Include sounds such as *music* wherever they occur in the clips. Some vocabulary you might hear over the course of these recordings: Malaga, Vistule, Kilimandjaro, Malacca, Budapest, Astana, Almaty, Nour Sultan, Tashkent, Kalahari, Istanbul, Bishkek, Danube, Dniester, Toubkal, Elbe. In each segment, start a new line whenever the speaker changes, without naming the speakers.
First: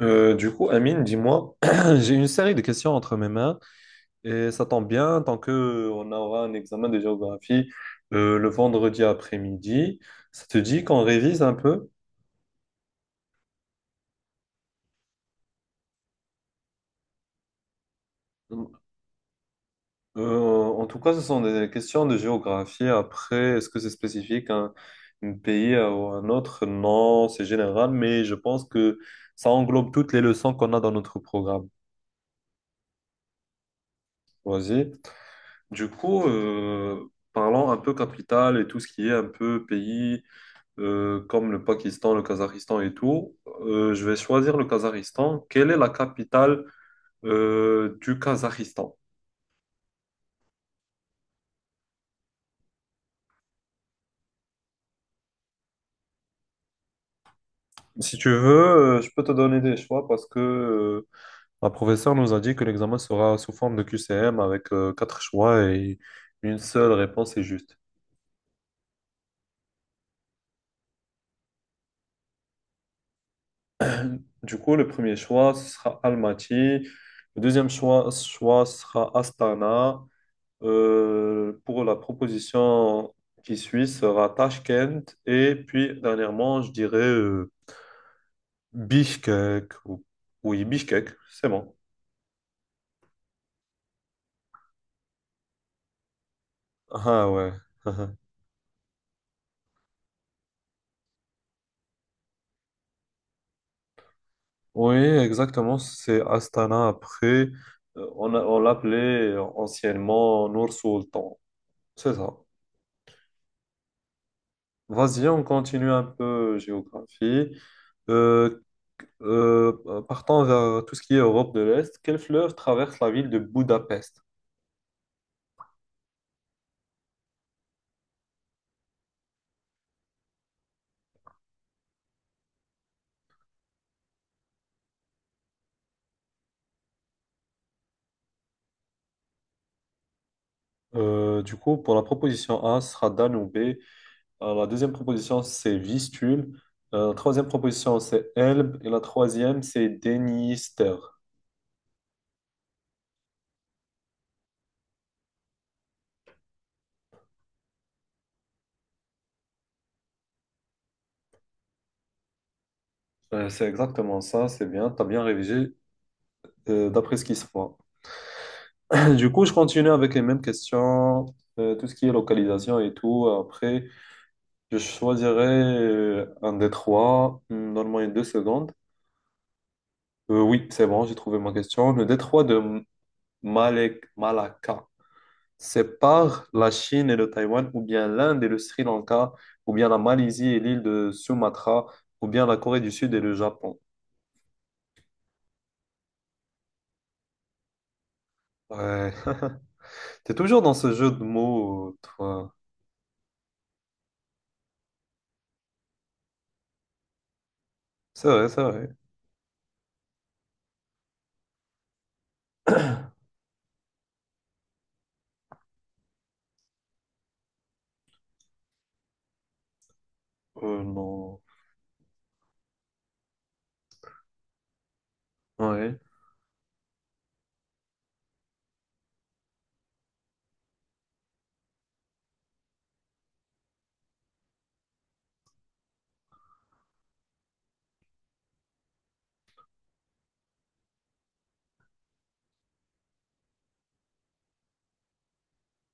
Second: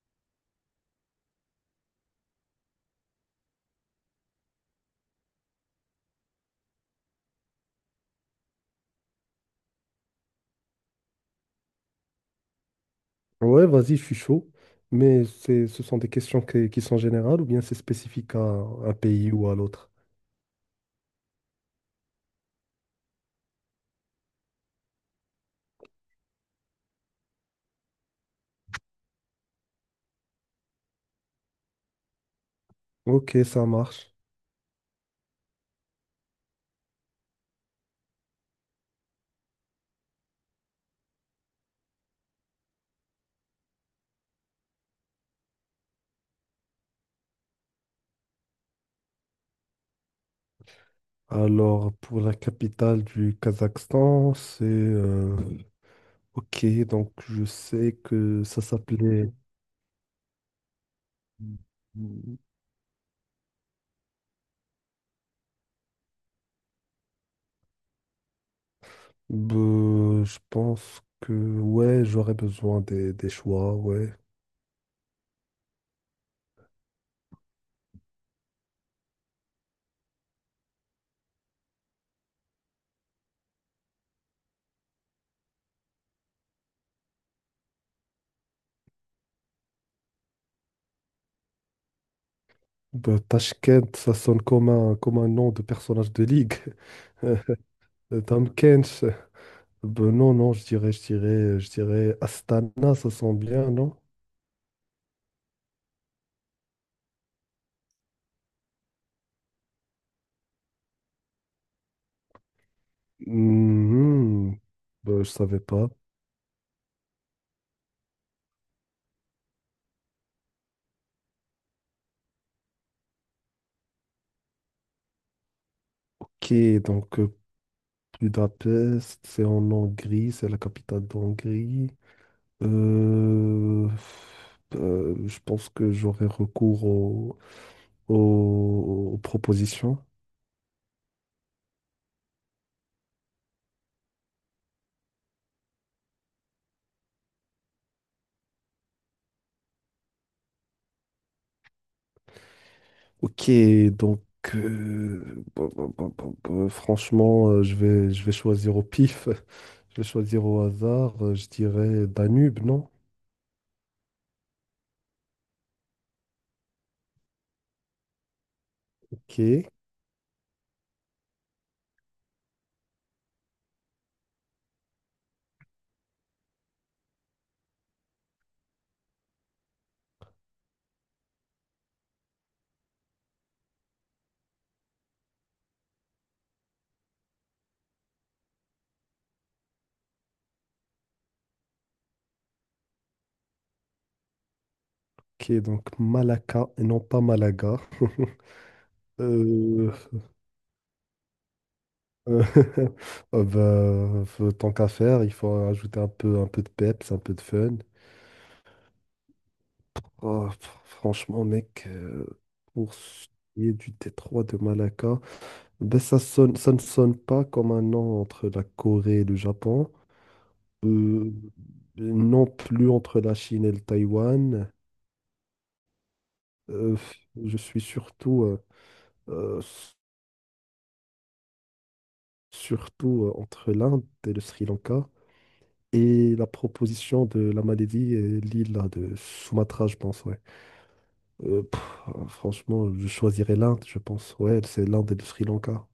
Du coup, Amine, dis-moi, *clears throat* j'ai une série de questions entre mes mains et ça tombe bien tant que on aura un examen de géographie le vendredi après-midi. Ça te dit qu'on révise un peu?
Ouais, vas-y, je suis chaud. Mais ce sont des questions qui sont générales ou bien c'est spécifique à
Euh,
un pays ou à l'autre?
en tout cas, ce sont des questions de géographie. Après, est-ce que c'est spécifique à un pays ou à un autre? Non, c'est général, mais je pense que ça englobe toutes les leçons qu'on a dans notre programme.
Ok, ça marche.
Vas-y. Du coup, parlons un peu capitale et tout ce qui est un peu pays comme le Pakistan, le Kazakhstan et tout, je vais choisir le Kazakhstan. Quelle est la capitale du Kazakhstan?
Alors, pour la capitale du Kazakhstan, ok, donc je sais
Si tu
que ça
veux, je peux
s'appelait...
te donner des choix parce que ma professeure nous a dit que l'examen sera sous forme de QCM avec quatre choix et une seule réponse est juste.
Bah, je pense que... Ouais, j'aurais besoin des choix, ouais.
Du coup, le premier choix, ce sera Almaty. Le deuxième choix sera Astana. Pour la proposition qui suit sera Tashkent et puis dernièrement, je dirais Bishkek. Oui, Bishkek, c'est bon.
Bah, Tashkent, ça sonne comme comme un nom de personnage de ligue.
Ah ouais. *laughs*
*laughs* Tamkench, bah, non, je dirais Astana, ça sent bien, non?
Oui, exactement, c'est Astana après. On l'appelait anciennement Nour Sultan. C'est ça.
Mhm. Bah,
Vas-y,
je
on
savais pas.
continue un peu géographie. Euh, Partons vers tout ce qui est Europe de l'Est. Quelle fleuve traverse la ville de Budapest?
Ok, donc euh, Budapest, c'est en Hongrie, c'est la capitale d'Hongrie. Euh, je pense que j'aurai recours aux propositions.
Du coup, pour la proposition A, ce sera Danube. Alors, la deuxième proposition, c'est Vistule. La troisième proposition, c'est Elbe. Et la troisième, c'est Dniester.
Ok, donc franchement, je vais choisir au pif. *laughs* Je vais choisir au hasard. Je dirais Danube, non?
C'est exactement ça, c'est bien. Tu as bien révisé d'après ce qui se voit. *coughs* *clears throat* Du coup, je
Ok,
continue avec les mêmes questions, tout ce qui est localisation et tout. Après, je choisirai un détroit. Hmm, donne-moi une deux secondes. Oui, c'est bon, j'ai trouvé ma question. Le détroit de Malacca sépare la Chine et le Taïwan, ou bien l'Inde et le Sri Lanka, ou bien la Malaisie et l'île de Sumatra, ou bien la Corée du Sud et le Japon.
ok, donc Malacca et non pas Malaga. *laughs*
Ouais. *laughs*
Euh,
T'es toujours dans ce jeu de mots,
euh,
toi.
*laughs* bah, tant qu'à faire, il faut ajouter un peu de peps, un peu de fun.
C'est vrai, c'est vrai.
Oh, franchement, mec, pour ce qui est du détroit de Malacca, ben ça ne sonne pas comme un nom entre la Corée et le Japon, euh,
Non.
non plus entre la Chine et le Taïwan.
Ouais.
Euh, je suis surtout, euh, s- surtout entre l'Inde et le Sri Lanka et la proposition de la Malaisie et l'île là, de Sumatra, je pense, ouais. Euh, pff, franchement, je choisirais l'Inde, je pense, ouais, c'est l'Inde et le Sri Lanka.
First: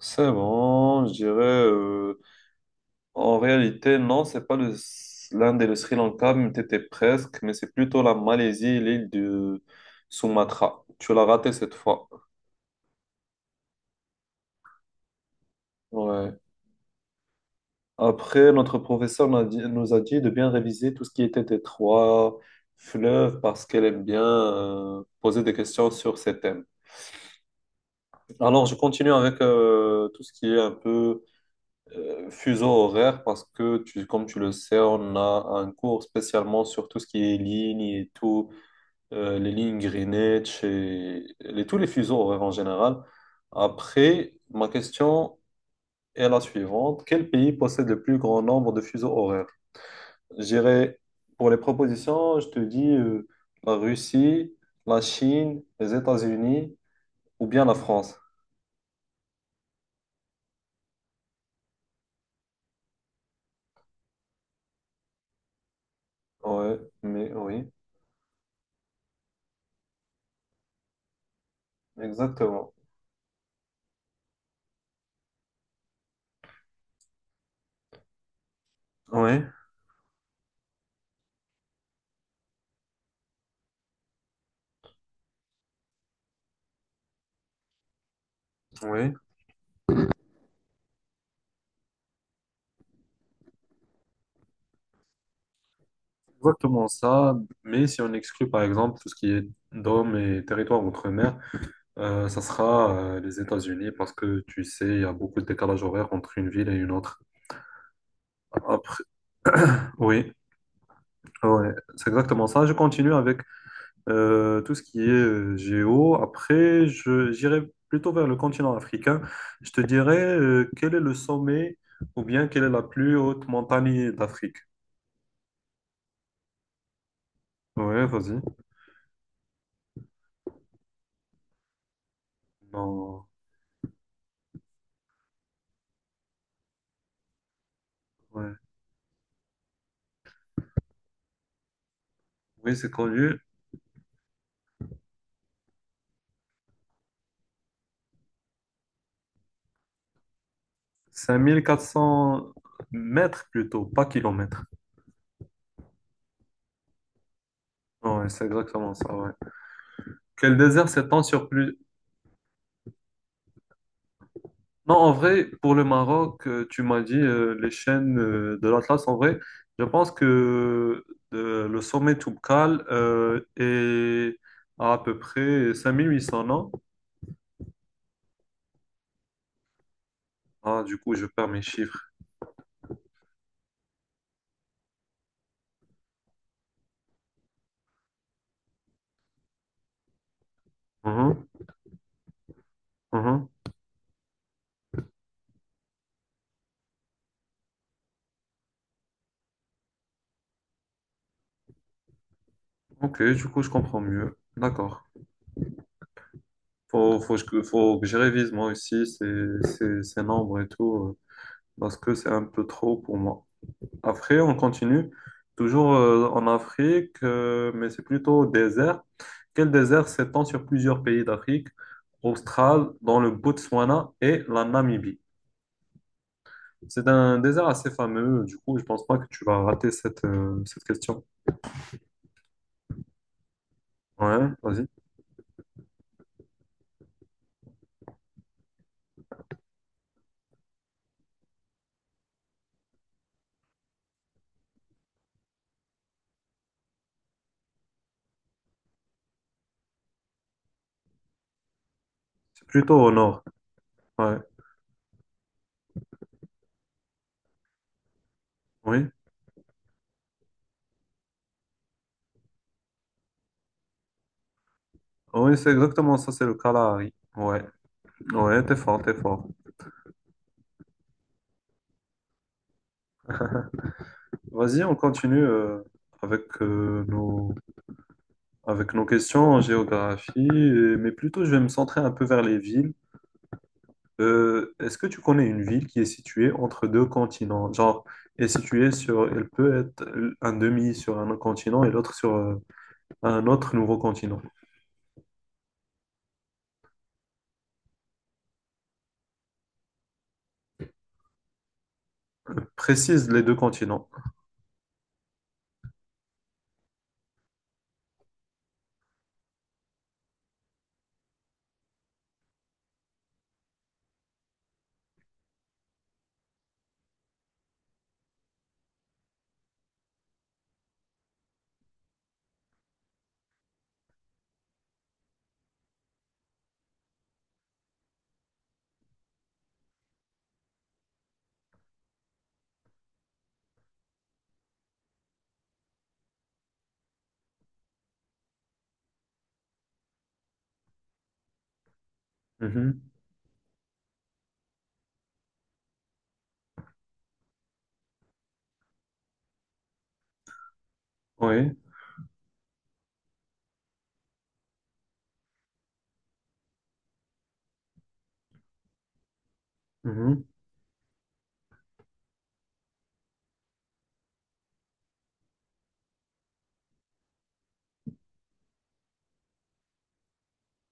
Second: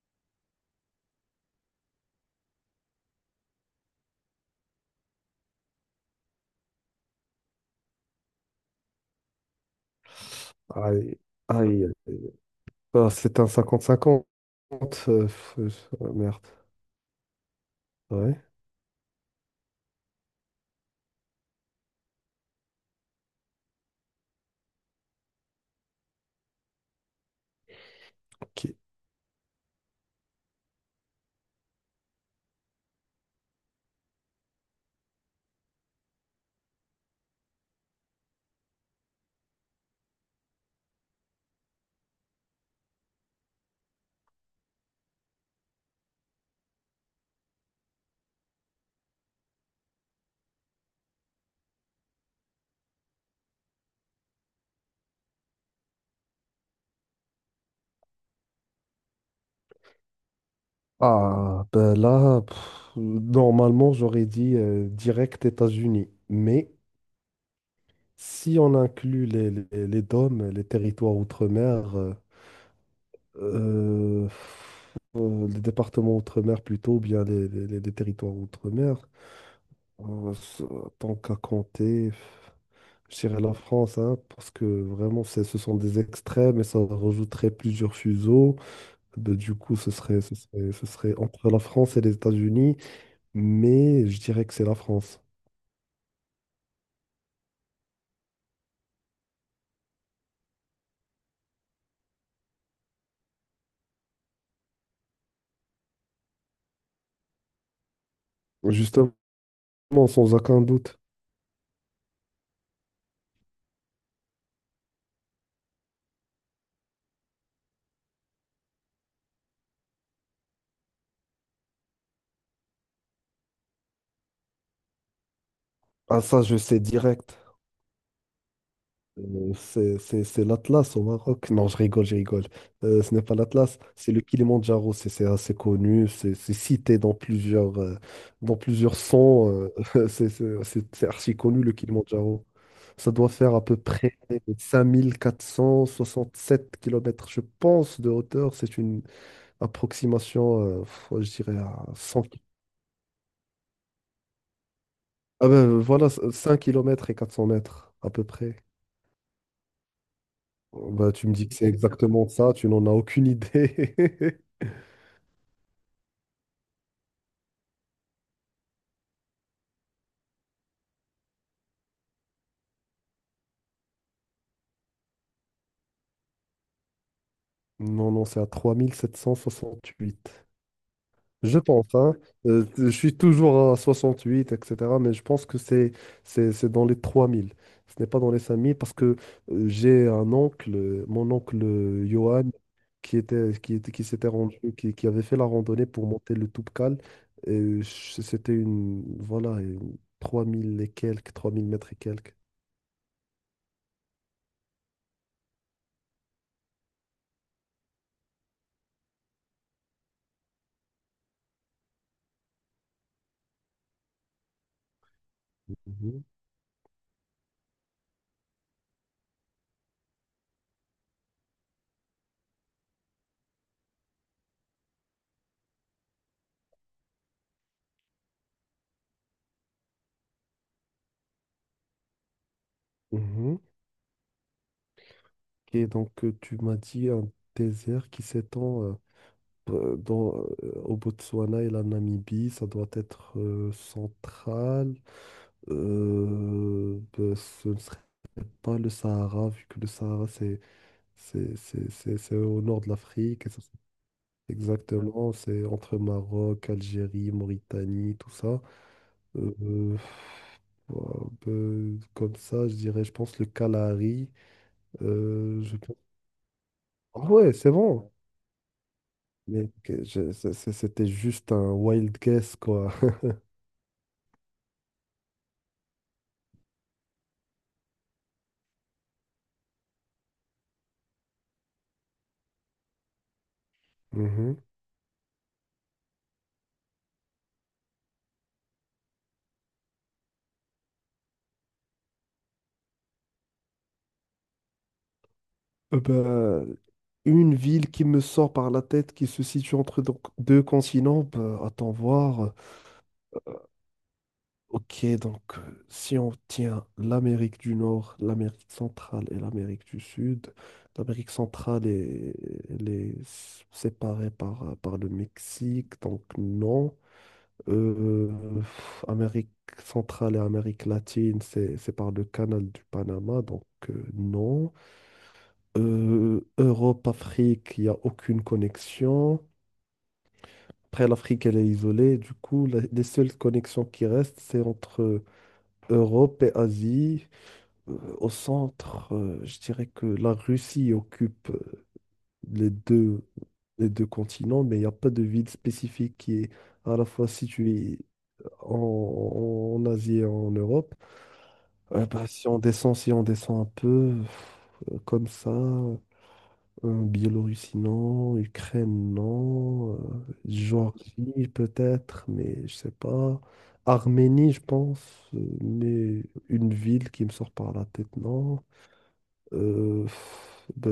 C'est bon, je dirais. En réalité, non, c'est pas le... l'Inde et le Sri Lanka, mais t'étais presque, mais c'est plutôt la Malaisie et l'île de Sumatra. Tu
Aïe,
l'as raté cette
aïe,
fois.
aïe. Ah, c'est un cinquante cinquante
Ouais.
merde. Ouais.
Après, notre professeur nous a dit de bien réviser tout ce qui était des trois fleuves parce qu'elle aime bien poser des questions sur ces thèmes.
Ok.
Alors, je continue avec tout ce qui est un peu fuseau horaire parce que, comme tu le sais, on a un cours spécialement sur tout ce qui est lignes et tout, les lignes Greenwich et tous les fuseaux horaires en général. Après, ma question est la suivante. Quel pays possède le plus grand nombre de fuseaux horaires? J'irai pour les propositions, je te dis la Russie, la Chine, les États-Unis ou bien la France.
Ah, ben là, pff, normalement, j'aurais dit direct États-Unis. Mais
Ouais, mais oui,
si on inclut les DOM, les territoires outre-mer,
exactement.
les départements outre-mer plutôt, ou bien les territoires outre-mer,
Oui,
ça- tant qu'à compter. Je dirais la France, hein, parce que vraiment, ce sont des extrêmes et ça rajouterait plusieurs fuseaux.
oui,
Ben, du coup, ce serait entre la France et les États-Unis, mais je dirais que c'est la France.
exactement ça. Mais si on exclut par exemple tout ce qui est dôme et territoire outre-mer, ça sera les États-Unis parce que tu sais, il y a beaucoup de décalage horaire entre une ville et une autre. Après,
Justement,
oui,
sans aucun doute.
ouais, c'est exactement ça. Je continue avec tout ce qui est géo. Après, j'irai plutôt vers le continent africain. Je te dirais quel est le sommet ou bien quelle est la plus haute montagne d'Afrique.
Ah, ça, je sais direct.
Ouais, vas-y.
C'est l'Atlas au Maroc. Non, je rigole. Ce n'est
Non,
pas l'Atlas, c'est le Kilimandjaro. C'est assez connu, c'est cité
ouais.
dans plusieurs sons. *laughs* C'est archi connu, le Kilimandjaro.
Oui, c'est
Ça doit
connu.
faire à peu près 5 467 kilomètres je pense, de hauteur. C'est une approximation, je
cinq
dirais,
mille quatre
à 100.
cents mètres plutôt, pas kilomètres.
Ah ben, voilà, 5 kilomètres et 400 mètres, à peu
Ouais, c'est
près.
exactement ça, ouais. Quel désert
Bah,
s'étend
tu me
sur
dis que c'est
plus...
exactement ça, tu n'en as aucune idée. *laughs*
Non, en vrai, pour le Maroc, tu m'as dit les chaînes de l'Atlas. En vrai, je pense que le sommet Toubkal est à peu près 5 800 non?
Non, non, c'est à 3 768.
Ah, du coup, je perds
Je
mes
pense,
chiffres.
hein. Je suis toujours à 68, etc. Mais je pense que c'est dans les 3 000. Ce n'est pas dans les 5 000 parce que j'ai un oncle, mon
Mhm,
oncle Johan,
mhm.
qui s'était rendu, qui avait fait la randonnée pour monter le Toubkal. Et c'était une, voilà, une 3 000 et quelques, 3 000 mètres et quelques.
Ok, du coup, je comprends mieux. D'accord. Faut que je révise moi aussi ces nombres et tout, parce que c'est un peu trop pour moi. Après, on continue toujours
Mhm.
en Afrique, mais c'est plutôt au désert. Quel désert s'étend sur plusieurs pays d'Afrique australe, dans le Botswana et la Namibie? C'est un désert assez fameux, du coup, je pense pas que tu vas rater cette, cette question.
Mhm.
Ouais, vas-y.
Tu m'as dit un désert qui s'étend euh, dans, au Botswana et la Namibie, ça doit être central. Ben, ce ne serait pas le Sahara, vu que le Sahara c'est au
C'est
nord de
plutôt au nord.
l'Afrique. Et ça,
Ouais,
exactement, c'est entre Maroc, Algérie, Mauritanie, tout ça.
oui.
Euh, euh, Ouah, ben, comme ça, je pense le Kalahari.
Oui,
euh,
c'est
je pense-
exactement ça, c'est le Kalahari.
Ah ouais,
Ouais,
c'est bon.
ouais, t'es fort, t'es fort.
Mais c'était juste un wild guess, quoi. *laughs*
*laughs* Vas-y, on continue avec nos Avec nos questions en géographie, mais plutôt je vais me centrer un peu vers les villes.
Mhm.
Est-ce que tu connais une ville qui est située entre deux continents? Genre, est située sur, elle peut être un demi sur un continent et l'autre sur un autre nouveau continent.
Euh, bah, *laughs* une ville qui me sort par la tête, qui se situe entre donc deux continents, bah, attends voir.
Précise les deux continents.
Si on tient l'Amérique du Nord, l'Amérique centrale et l'Amérique du Sud, l'Amérique centrale est, elle est séparée par, par le Mexique, donc non. Euh, Amérique centrale et Amérique latine, c'est par le canal du Panama, donc non. Europe, Afrique, il n'y a aucune connexion. Après, l'Afrique, elle est isolée. Du coup, les seules connexions qui restent, c'est entre Europe et Asie. Au centre, je dirais que la Russie occupe les
Mhm.
deux, les deux continents, mais il n'y a pas de ville spécifique qui est à la fois située en Asie et en Europe.
Oui.
Si on descend, si on descend un peu, euh, comme ça, euh, Biélorussie, non, Ukraine, non,
Mhm.
Géorgie peut-être, mais je sais pas. Arménie, je pense, mais une ville qui me sort par la tête, non. Euh, pff, bah,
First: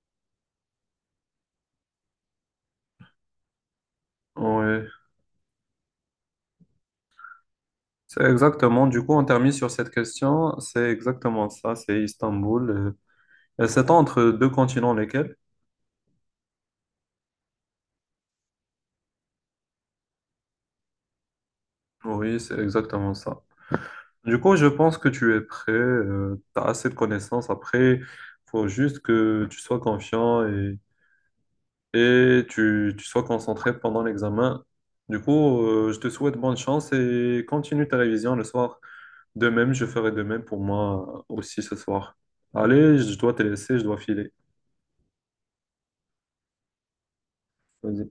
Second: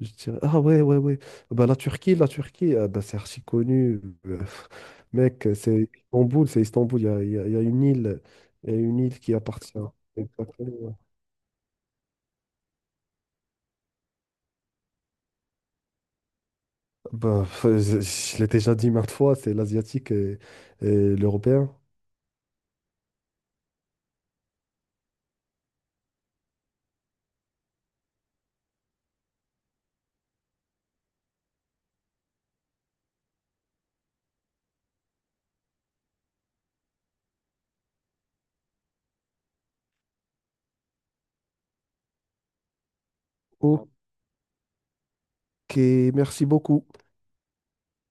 je dirais... Ah ouais, ouais, ouais. Bah, la Turquie, ah, bah, c'est archi connu. euh,
Oui.
*laughs* Mec, c'est Istanbul, il y a une île,
C'est
il y a
exactement,
une
du coup,
île
on
qui
termine sur
appartient.
cette question. C'est
Exactement.
exactement ça, c'est Istanbul. Euh, et c'est entre deux continents lesquels?
Bah, je l'ai déjà dit maintes fois, c'est l'asiatique et l'européen.
Oui, c'est exactement ça. Du coup, je pense que tu es prêt, tu as assez de connaissances. Après, faut juste que tu sois confiant et tu sois concentré pendant l'examen. Du coup, je te souhaite bonne chance et continue ta révision le soir. De même, je ferai de même pour moi aussi ce soir. Allez, je dois te laisser, je
Ok,
dois filer.
merci beaucoup.
Vas-y.